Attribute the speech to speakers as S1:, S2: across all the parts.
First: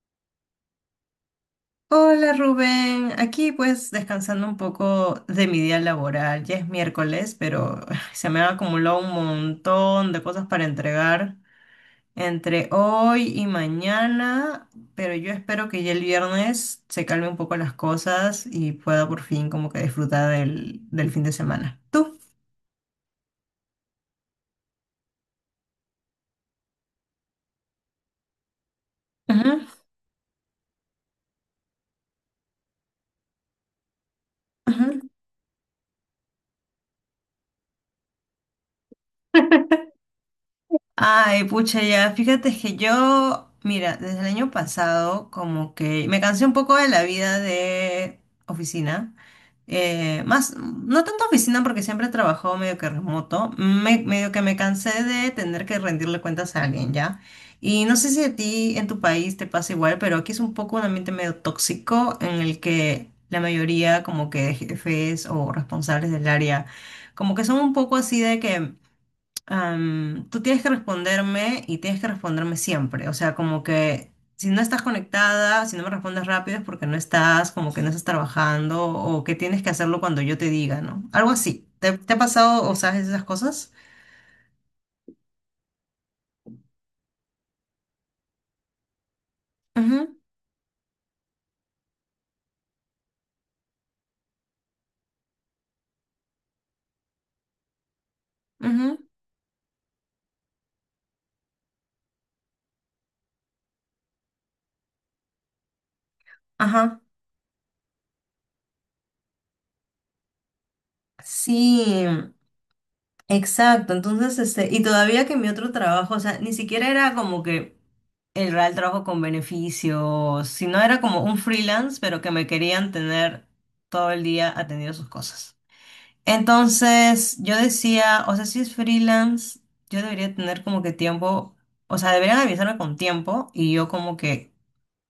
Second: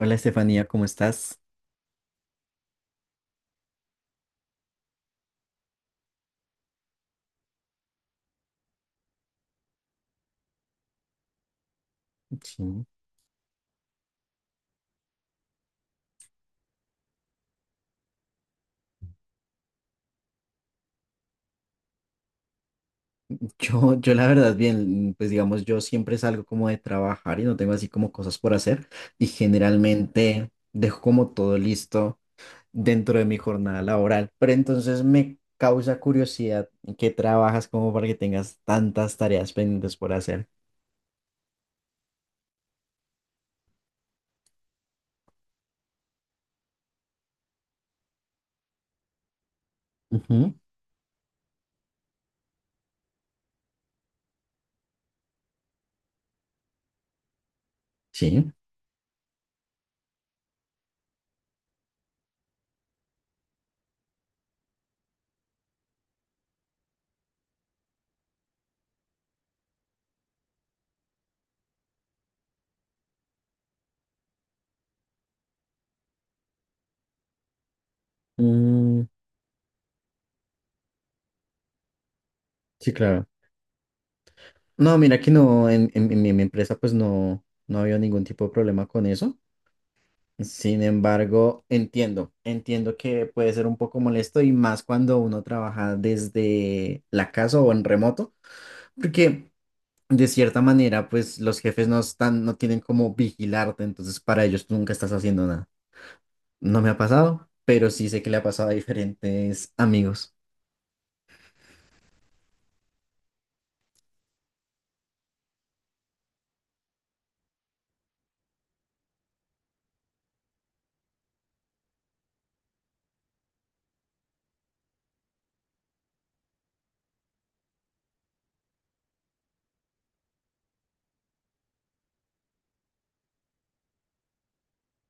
S1: Hola Estefanía, ¿cómo estás?
S2: Hola Rubén, aquí pues descansando un poco de mi día laboral. Ya es miércoles, pero se me ha acumulado un montón de cosas para entregar entre
S1: Sí.
S2: hoy y mañana, pero yo espero que ya el viernes se calme un poco las cosas y pueda por fin como que disfrutar del fin de semana. ¿Tú?
S1: Yo la verdad bien, pues digamos, yo siempre salgo como de trabajar y no tengo así como cosas por hacer y
S2: Ujú,
S1: generalmente dejo como todo listo dentro de mi jornada laboral, pero
S2: ujú.
S1: entonces me causa curiosidad en qué trabajas como para que tengas tantas tareas pendientes por hacer.
S2: Ay, pucha, ya, fíjate que yo, mira, desde el año pasado como que me cansé un poco de la vida de oficina.
S1: Ujú.
S2: Más, no tanto oficina porque siempre he trabajado medio que remoto, medio que me cansé de tener que rendirle cuentas a alguien, ¿ya? Y no sé si a
S1: Sí.
S2: ti en tu país te pasa igual, pero aquí es un poco un ambiente medio tóxico en el que la mayoría como que de jefes o responsables del área como que son un poco así de que tú tienes que responderme y tienes que responderme siempre. O sea, como que si no estás conectada, si no me respondes rápido es porque no estás, como que no estás trabajando
S1: Mm,
S2: o que tienes que hacerlo cuando yo te diga, ¿no? Algo así. ¿Te ha pasado o
S1: sí,
S2: sabes esas
S1: claro.
S2: cosas?
S1: No, mira que no, en mi empresa pues no, no había ningún tipo de problema con eso.
S2: Ujú,
S1: Sin embargo, entiendo, entiendo que puede ser un poco molesto y más cuando uno trabaja desde la casa o en remoto,
S2: ujú,
S1: porque de cierta manera, pues los jefes no están, no tienen como vigilarte, entonces para ellos tú nunca estás haciendo nada. No me ha
S2: ajá.
S1: pasado, pero sí sé que le ha pasado a diferentes amigos.
S2: Sí. Exacto, entonces, este, y todavía que mi otro trabajo, o sea, ni siquiera era como que el real trabajo con beneficios, sino era como un freelance, pero que me querían tener todo el día atendiendo sus cosas. Entonces, yo decía, o sea, si es freelance, yo debería tener como que tiempo, o sea, deberían avisarme con tiempo y yo como que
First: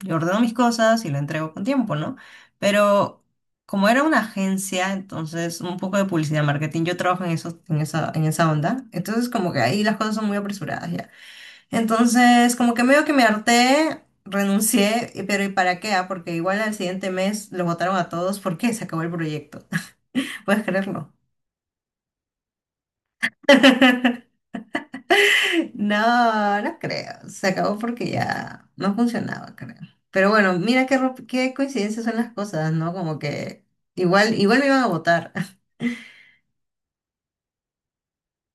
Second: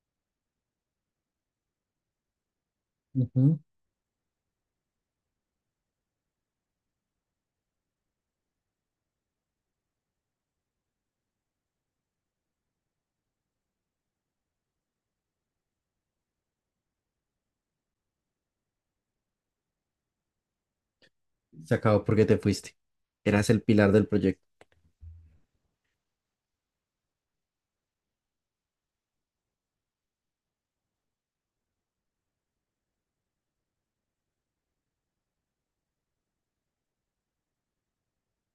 S2: yo ordeno mis cosas y lo entrego con tiempo, ¿no? Pero
S1: Ujú.
S2: como era una agencia, entonces un poco de publicidad, marketing, yo trabajo en eso, en esa onda, entonces como que ahí las cosas son muy apresuradas ya. Entonces como que medio que me harté, renuncié, pero ¿y para qué? ¿Ah? Porque igual al siguiente mes los votaron a todos porque se acabó el proyecto. ¿Puedes creerlo?
S1: Se acabó porque te fuiste. Eras el pilar del proyecto.
S2: No, no creo. Se acabó porque ya no funcionaba, creo. Pero bueno, mira qué, qué coincidencias son las cosas, ¿no? Como que igual, igual me iban a votar.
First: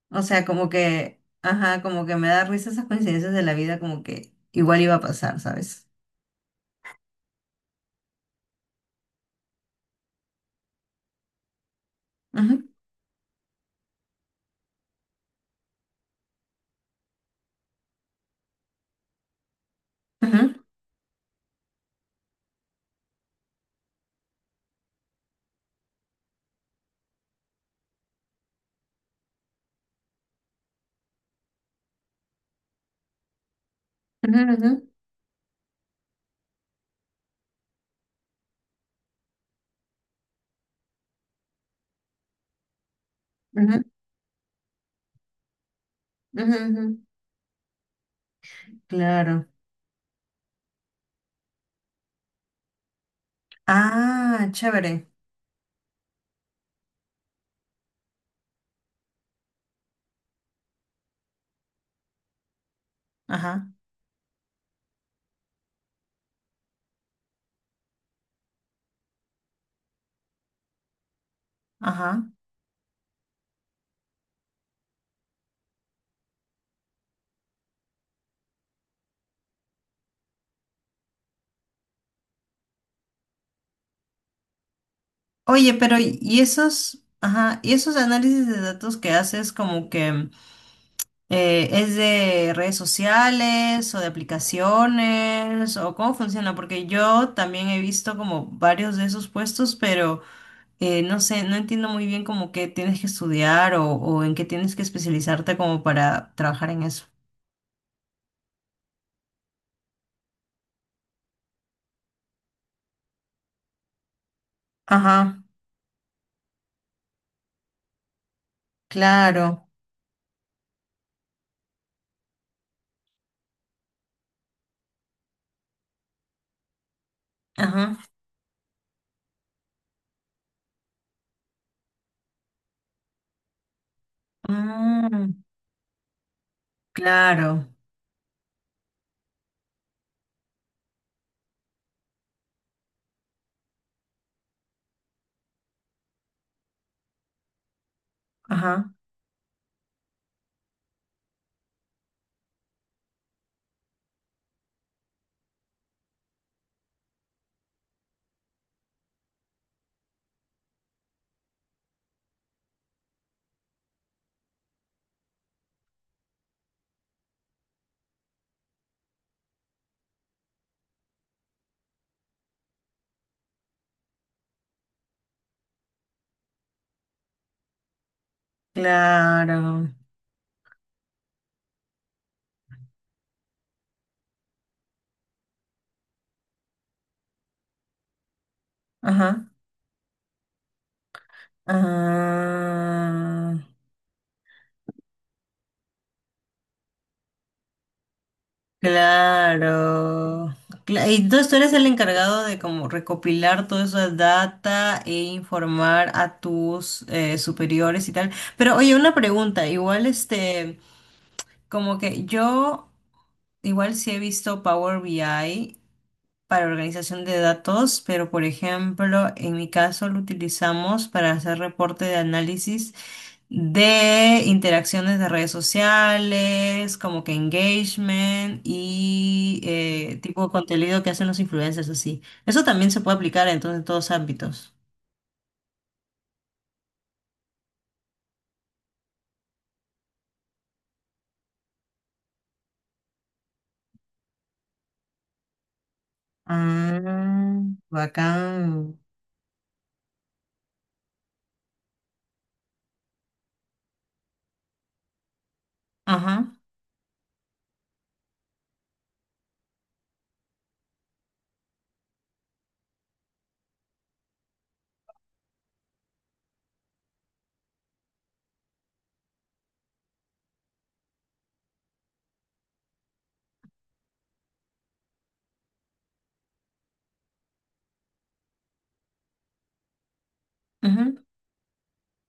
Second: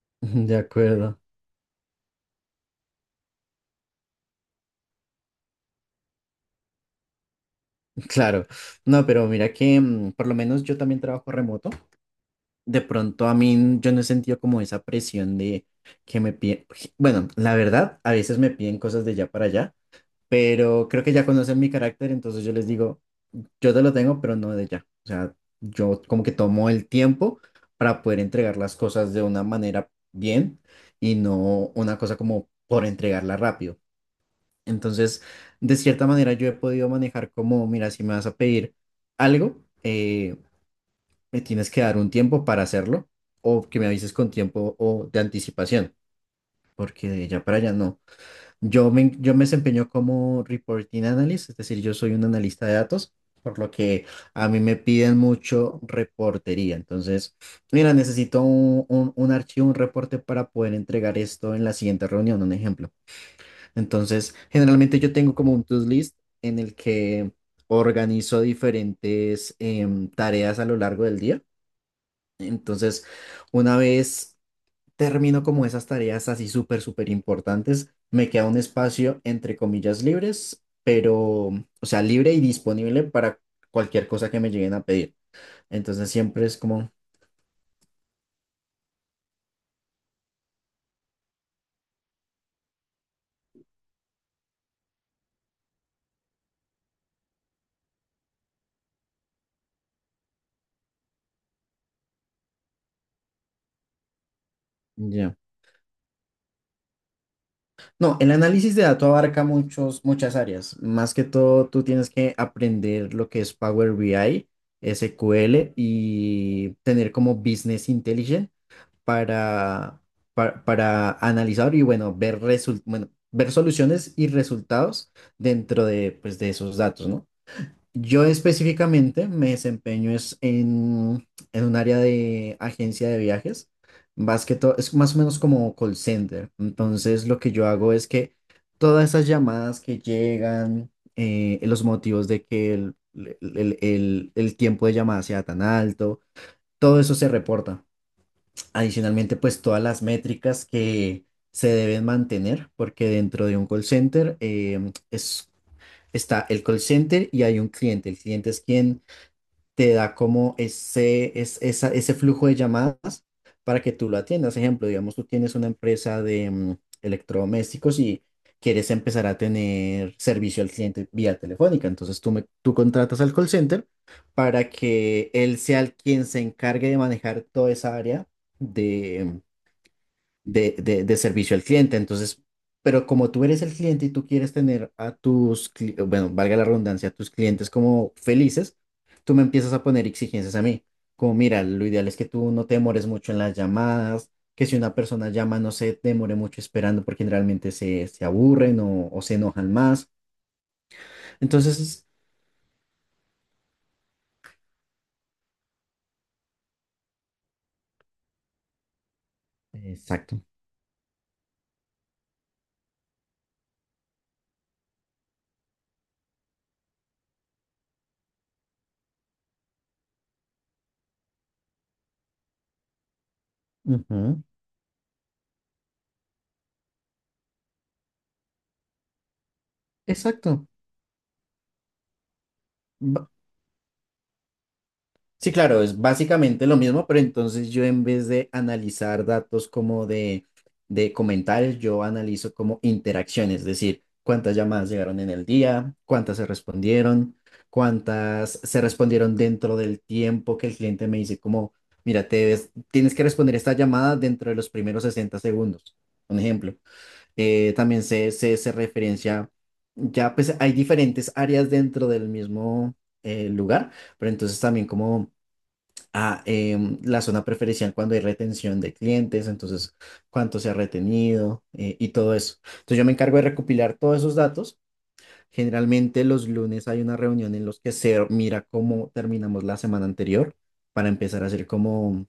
S2: O sea,
S1: De
S2: como
S1: acuerdo,
S2: que, ajá, como que me da risa esas coincidencias de la vida, como que igual iba a pasar, ¿sabes?
S1: claro. No, pero mira que por lo menos yo también trabajo remoto.
S2: Ujú,
S1: De pronto a mí yo no he sentido como esa presión de que me piden, bueno, la verdad, a veces me piden cosas de allá para allá,
S2: ujú,
S1: pero creo que ya conocen mi carácter, entonces yo les digo, yo te lo tengo, pero no de ya. O sea, yo como que tomo el tiempo para poder entregar las cosas de una manera bien y no una cosa como por entregarla rápido.
S2: ujú,
S1: Entonces, de cierta manera yo he podido manejar como, mira, si me vas a pedir algo, me tienes que dar un tiempo para hacerlo o que
S2: ujú,
S1: me avises con tiempo o de anticipación,
S2: ujú, ujú, ujú.
S1: porque de allá para allá no. Yo me
S2: Claro.
S1: desempeño como reporting analyst, es decir, yo soy un analista de datos, por lo que a
S2: Ah,
S1: mí me
S2: chévere.
S1: piden mucho reportería. Entonces, mira, necesito un archivo, un reporte para poder entregar esto en la siguiente reunión, un ejemplo.
S2: Ajá,
S1: Entonces, generalmente yo tengo como un to-do list en el que organizo diferentes tareas a lo largo del día,
S2: ajá.
S1: entonces, una vez termino como esas tareas así súper, súper importantes, me queda un espacio entre comillas libres, pero, o sea, libre y disponible para cualquier cosa que me lleguen a pedir.
S2: Oye, pero
S1: Entonces,
S2: ¿y
S1: siempre es como,
S2: esos, ajá, y esos análisis de datos que haces como que... ¿Es de redes sociales o de aplicaciones o cómo funciona? Porque yo también he visto como varios de esos puestos, pero no sé, no entiendo muy bien como qué tienes que estudiar o en qué tienes que
S1: ya.
S2: especializarte como para trabajar en eso.
S1: No, el análisis de datos abarca muchas áreas. Más que todo, tú tienes que aprender lo que es Power BI,
S2: Ajá,
S1: SQL y tener como Business Intelligence
S2: claro.
S1: para, para analizar y bueno, bueno, ver soluciones y resultados dentro de, pues, de esos datos, ¿no?
S2: Ajá.
S1: Yo específicamente me desempeño es en un área de agencia de viajes, más que todo, es más o
S2: Mm,
S1: menos como call center. Entonces, lo que yo
S2: claro.
S1: hago es que todas esas llamadas que llegan, los motivos de que el tiempo de llamada sea tan alto, todo eso se reporta.
S2: Ajá,
S1: Adicionalmente, pues todas las métricas que se deben mantener, porque dentro de un call center está el call center y hay un cliente. El cliente es quien te da como ese flujo de llamadas para que tú lo atiendas. Ejemplo, digamos, tú tienes una empresa de electrodomésticos y quieres empezar a tener servicio al cliente vía telefónica. Entonces tú contratas al call center para que él sea el quien se encargue de manejar toda esa área
S2: claro.
S1: de servicio al cliente. Entonces, pero como tú eres el cliente y tú quieres tener a bueno, valga la redundancia, a tus clientes como felices, tú me
S2: Ajá.
S1: empiezas a poner exigencias a mí. Como, mira, lo ideal es que tú no te demores mucho en
S2: Ah,
S1: las llamadas, que si una persona llama no se demore mucho esperando porque generalmente se aburren o se enojan más.
S2: claro. Entonces tú eres el
S1: Entonces,
S2: encargado de como recopilar toda esa data e informar a tus superiores y tal. Pero oye, una pregunta, igual
S1: exacto.
S2: este, como que yo igual sí he visto Power BI para organización de datos, pero por ejemplo, en mi caso lo utilizamos para hacer reporte de análisis de
S1: Ujú.
S2: interacciones de redes sociales, como que engagement y tipo de
S1: Exacto.
S2: contenido que hacen los influencers así. Eso también se puede aplicar entonces en todos ámbitos.
S1: Sí, claro, es básicamente lo mismo, pero entonces yo en vez de analizar datos como de comentarios, yo analizo como interacciones, es decir, cuántas llamadas llegaron en el día,
S2: Ah,
S1: cuántas se
S2: bacán.
S1: respondieron dentro del tiempo que el cliente me dice como, mira, tienes que responder esta llamada dentro de los primeros 60 segundos, un
S2: Ajá.
S1: ejemplo. También se referencia, ya pues hay diferentes áreas dentro del mismo lugar, pero entonces también como a la zona preferencial cuando hay retención de clientes, entonces cuánto se ha retenido y todo eso. Entonces yo me encargo de recopilar todos esos datos. Generalmente los lunes hay una reunión en los que se mira cómo terminamos la semana anterior para
S2: Ujú.
S1: empezar a hacer como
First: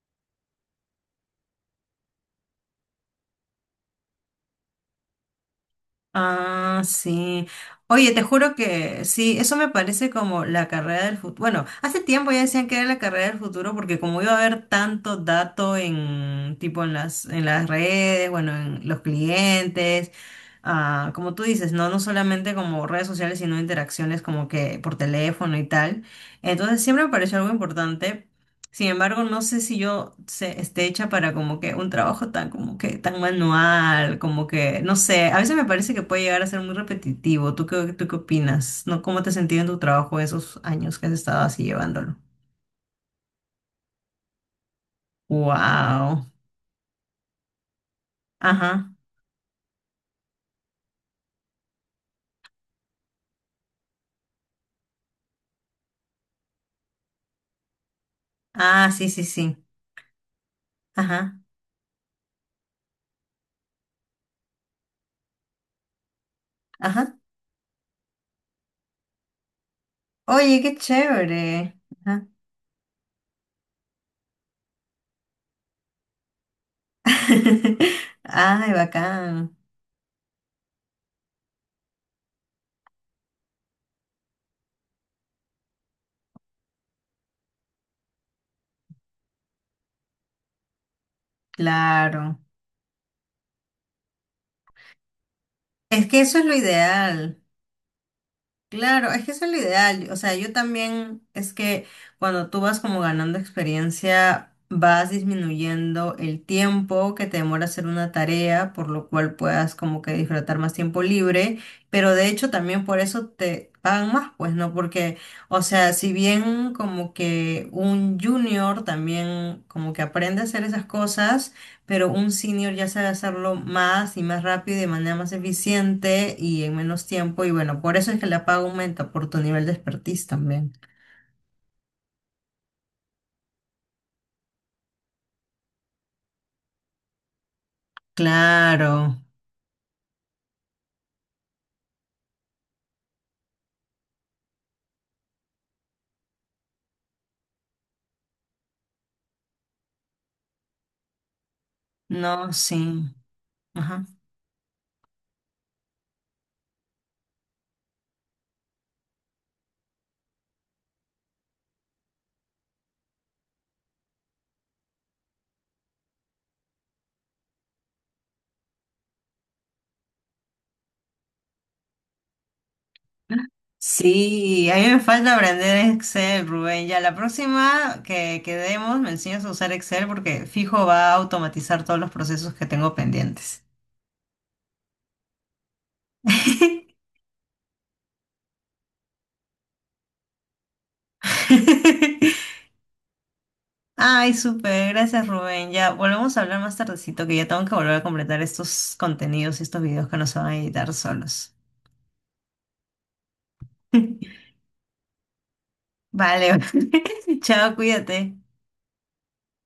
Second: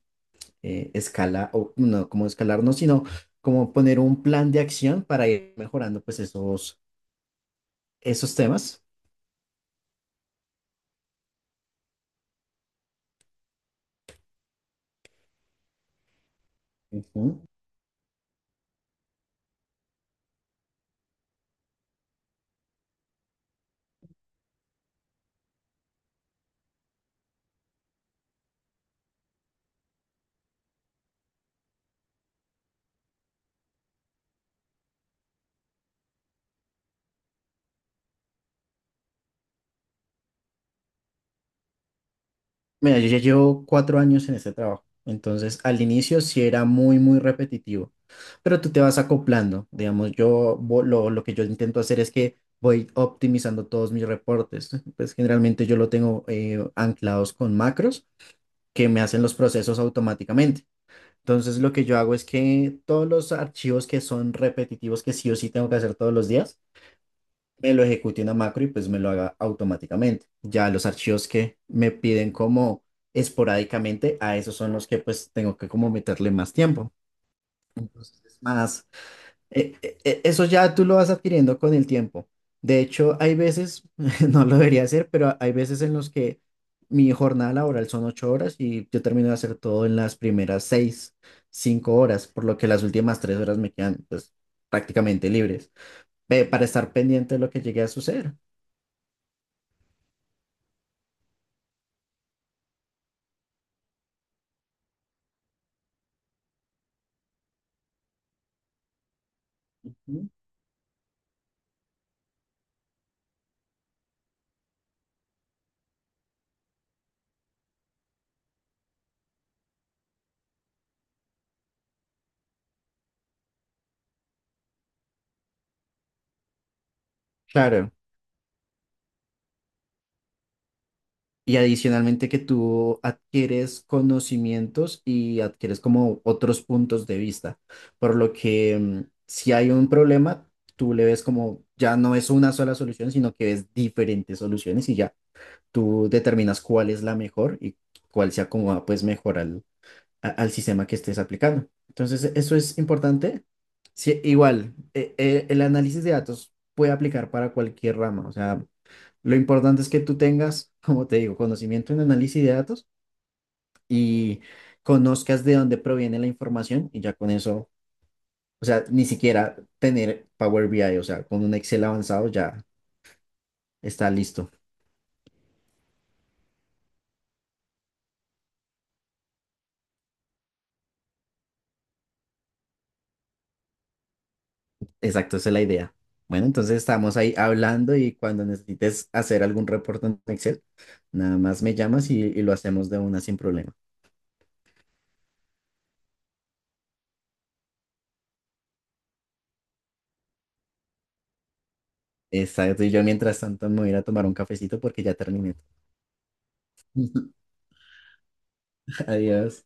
S1: o no como escalar, no, sino como poner un plan de acción para ir mejorando pues esos,
S2: Ah, sí. Oye, te
S1: esos
S2: juro
S1: temas.
S2: que sí, eso me parece como la carrera del futuro. Bueno, hace tiempo ya decían que era la carrera del futuro porque como iba a haber tanto dato en tipo en las
S1: Ujú.
S2: en las redes, bueno, en los clientes, ah, como tú dices, no solamente como redes sociales, sino interacciones como que por teléfono y tal. Entonces siempre me pareció algo importante, sin embargo, no sé si yo se, esté hecha para como que un trabajo tan como que tan manual, como que, no sé, a veces me parece que puede llegar a ser muy repetitivo. ¿Tú qué opinas? ¿No? ¿Cómo te has sentido en tu trabajo esos años que has estado así llevándolo?
S1: Mira, yo ya llevo 4 años en este trabajo, entonces al inicio
S2: Wow.
S1: sí era muy, muy repetitivo, pero tú te
S2: Ajá.
S1: vas acoplando, digamos, lo que yo intento hacer es que voy optimizando todos mis reportes, pues generalmente yo lo tengo anclados con macros que
S2: Ah,
S1: me
S2: sí,
S1: hacen
S2: sí,
S1: los
S2: sí.
S1: procesos automáticamente.
S2: Ajá.
S1: Entonces lo que yo hago es que todos los archivos que son repetitivos, que sí o sí tengo que hacer todos los días,
S2: Ajá.
S1: me lo ejecute una macro y pues me lo haga automáticamente.
S2: Oye,
S1: Ya
S2: qué
S1: los archivos que
S2: chévere.
S1: me
S2: Ajá.
S1: piden como esporádicamente, a esos son los que pues tengo que como meterle más tiempo. Entonces, es
S2: Ay,
S1: más,
S2: bacán.
S1: eso ya tú lo vas adquiriendo con el tiempo. De hecho, hay veces, no lo debería hacer, pero hay veces en los que mi jornada laboral son 8 horas y yo termino de hacer todo en las cinco
S2: Claro.
S1: horas, por lo que las últimas 3 horas me quedan pues prácticamente libres,
S2: Es que eso es lo
S1: para estar pendiente de
S2: ideal.
S1: lo que llegue a suceder.
S2: Claro, es que eso es lo ideal. O sea, yo también es que cuando tú vas como ganando experiencia, vas disminuyendo el tiempo que te demora hacer una tarea, por lo cual puedas como que
S1: Mm.
S2: disfrutar más tiempo libre, pero de hecho también por eso te pagan más, pues, ¿no? Porque, o sea, si bien como que un junior también como que aprende a hacer esas cosas, pero un senior ya sabe hacerlo más y más rápido y de manera más eficiente y en menos tiempo. Y bueno,
S1: Claro.
S2: por eso es que la paga aumenta por tu nivel de expertise también.
S1: Y adicionalmente que tú adquieres conocimientos y adquieres como otros puntos de vista, por lo que
S2: Claro,
S1: si hay un problema, tú le ves como ya no es una sola solución, sino que ves diferentes soluciones y ya tú determinas cuál es la mejor y cuál se acomoda pues mejor al, al sistema que estés aplicando. Entonces,
S2: no,
S1: eso es
S2: sí.
S1: importante.
S2: Ajá.
S1: Sí, igual, el análisis de datos puede aplicar para cualquier rama, o sea... Lo importante es que tú tengas, como te digo, conocimiento en análisis de datos y conozcas de dónde proviene la información y ya con eso, o sea, ni siquiera tener Power BI, o sea, con un Excel avanzado ya está listo.
S2: Sí, a mí me falta aprender Excel, Rubén. Ya la próxima que quedemos me enseñas a usar Excel porque fijo va a automatizar todos los procesos que tengo pendientes.
S1: Exacto, esa es la idea. Bueno, entonces estamos ahí hablando y cuando necesites hacer algún reporte en Excel, nada más me llamas y lo hacemos de una sin problema.
S2: Ay, súper, gracias Rubén. Ya volvemos a hablar más tardecito, que ya tengo que volver a completar estos contenidos y estos videos que no se van a editar solos.
S1: Exacto, y yo mientras tanto me voy a ir a tomar un cafecito porque ya terminé.
S2: Vale, chao, cuídate.
S1: Adiós.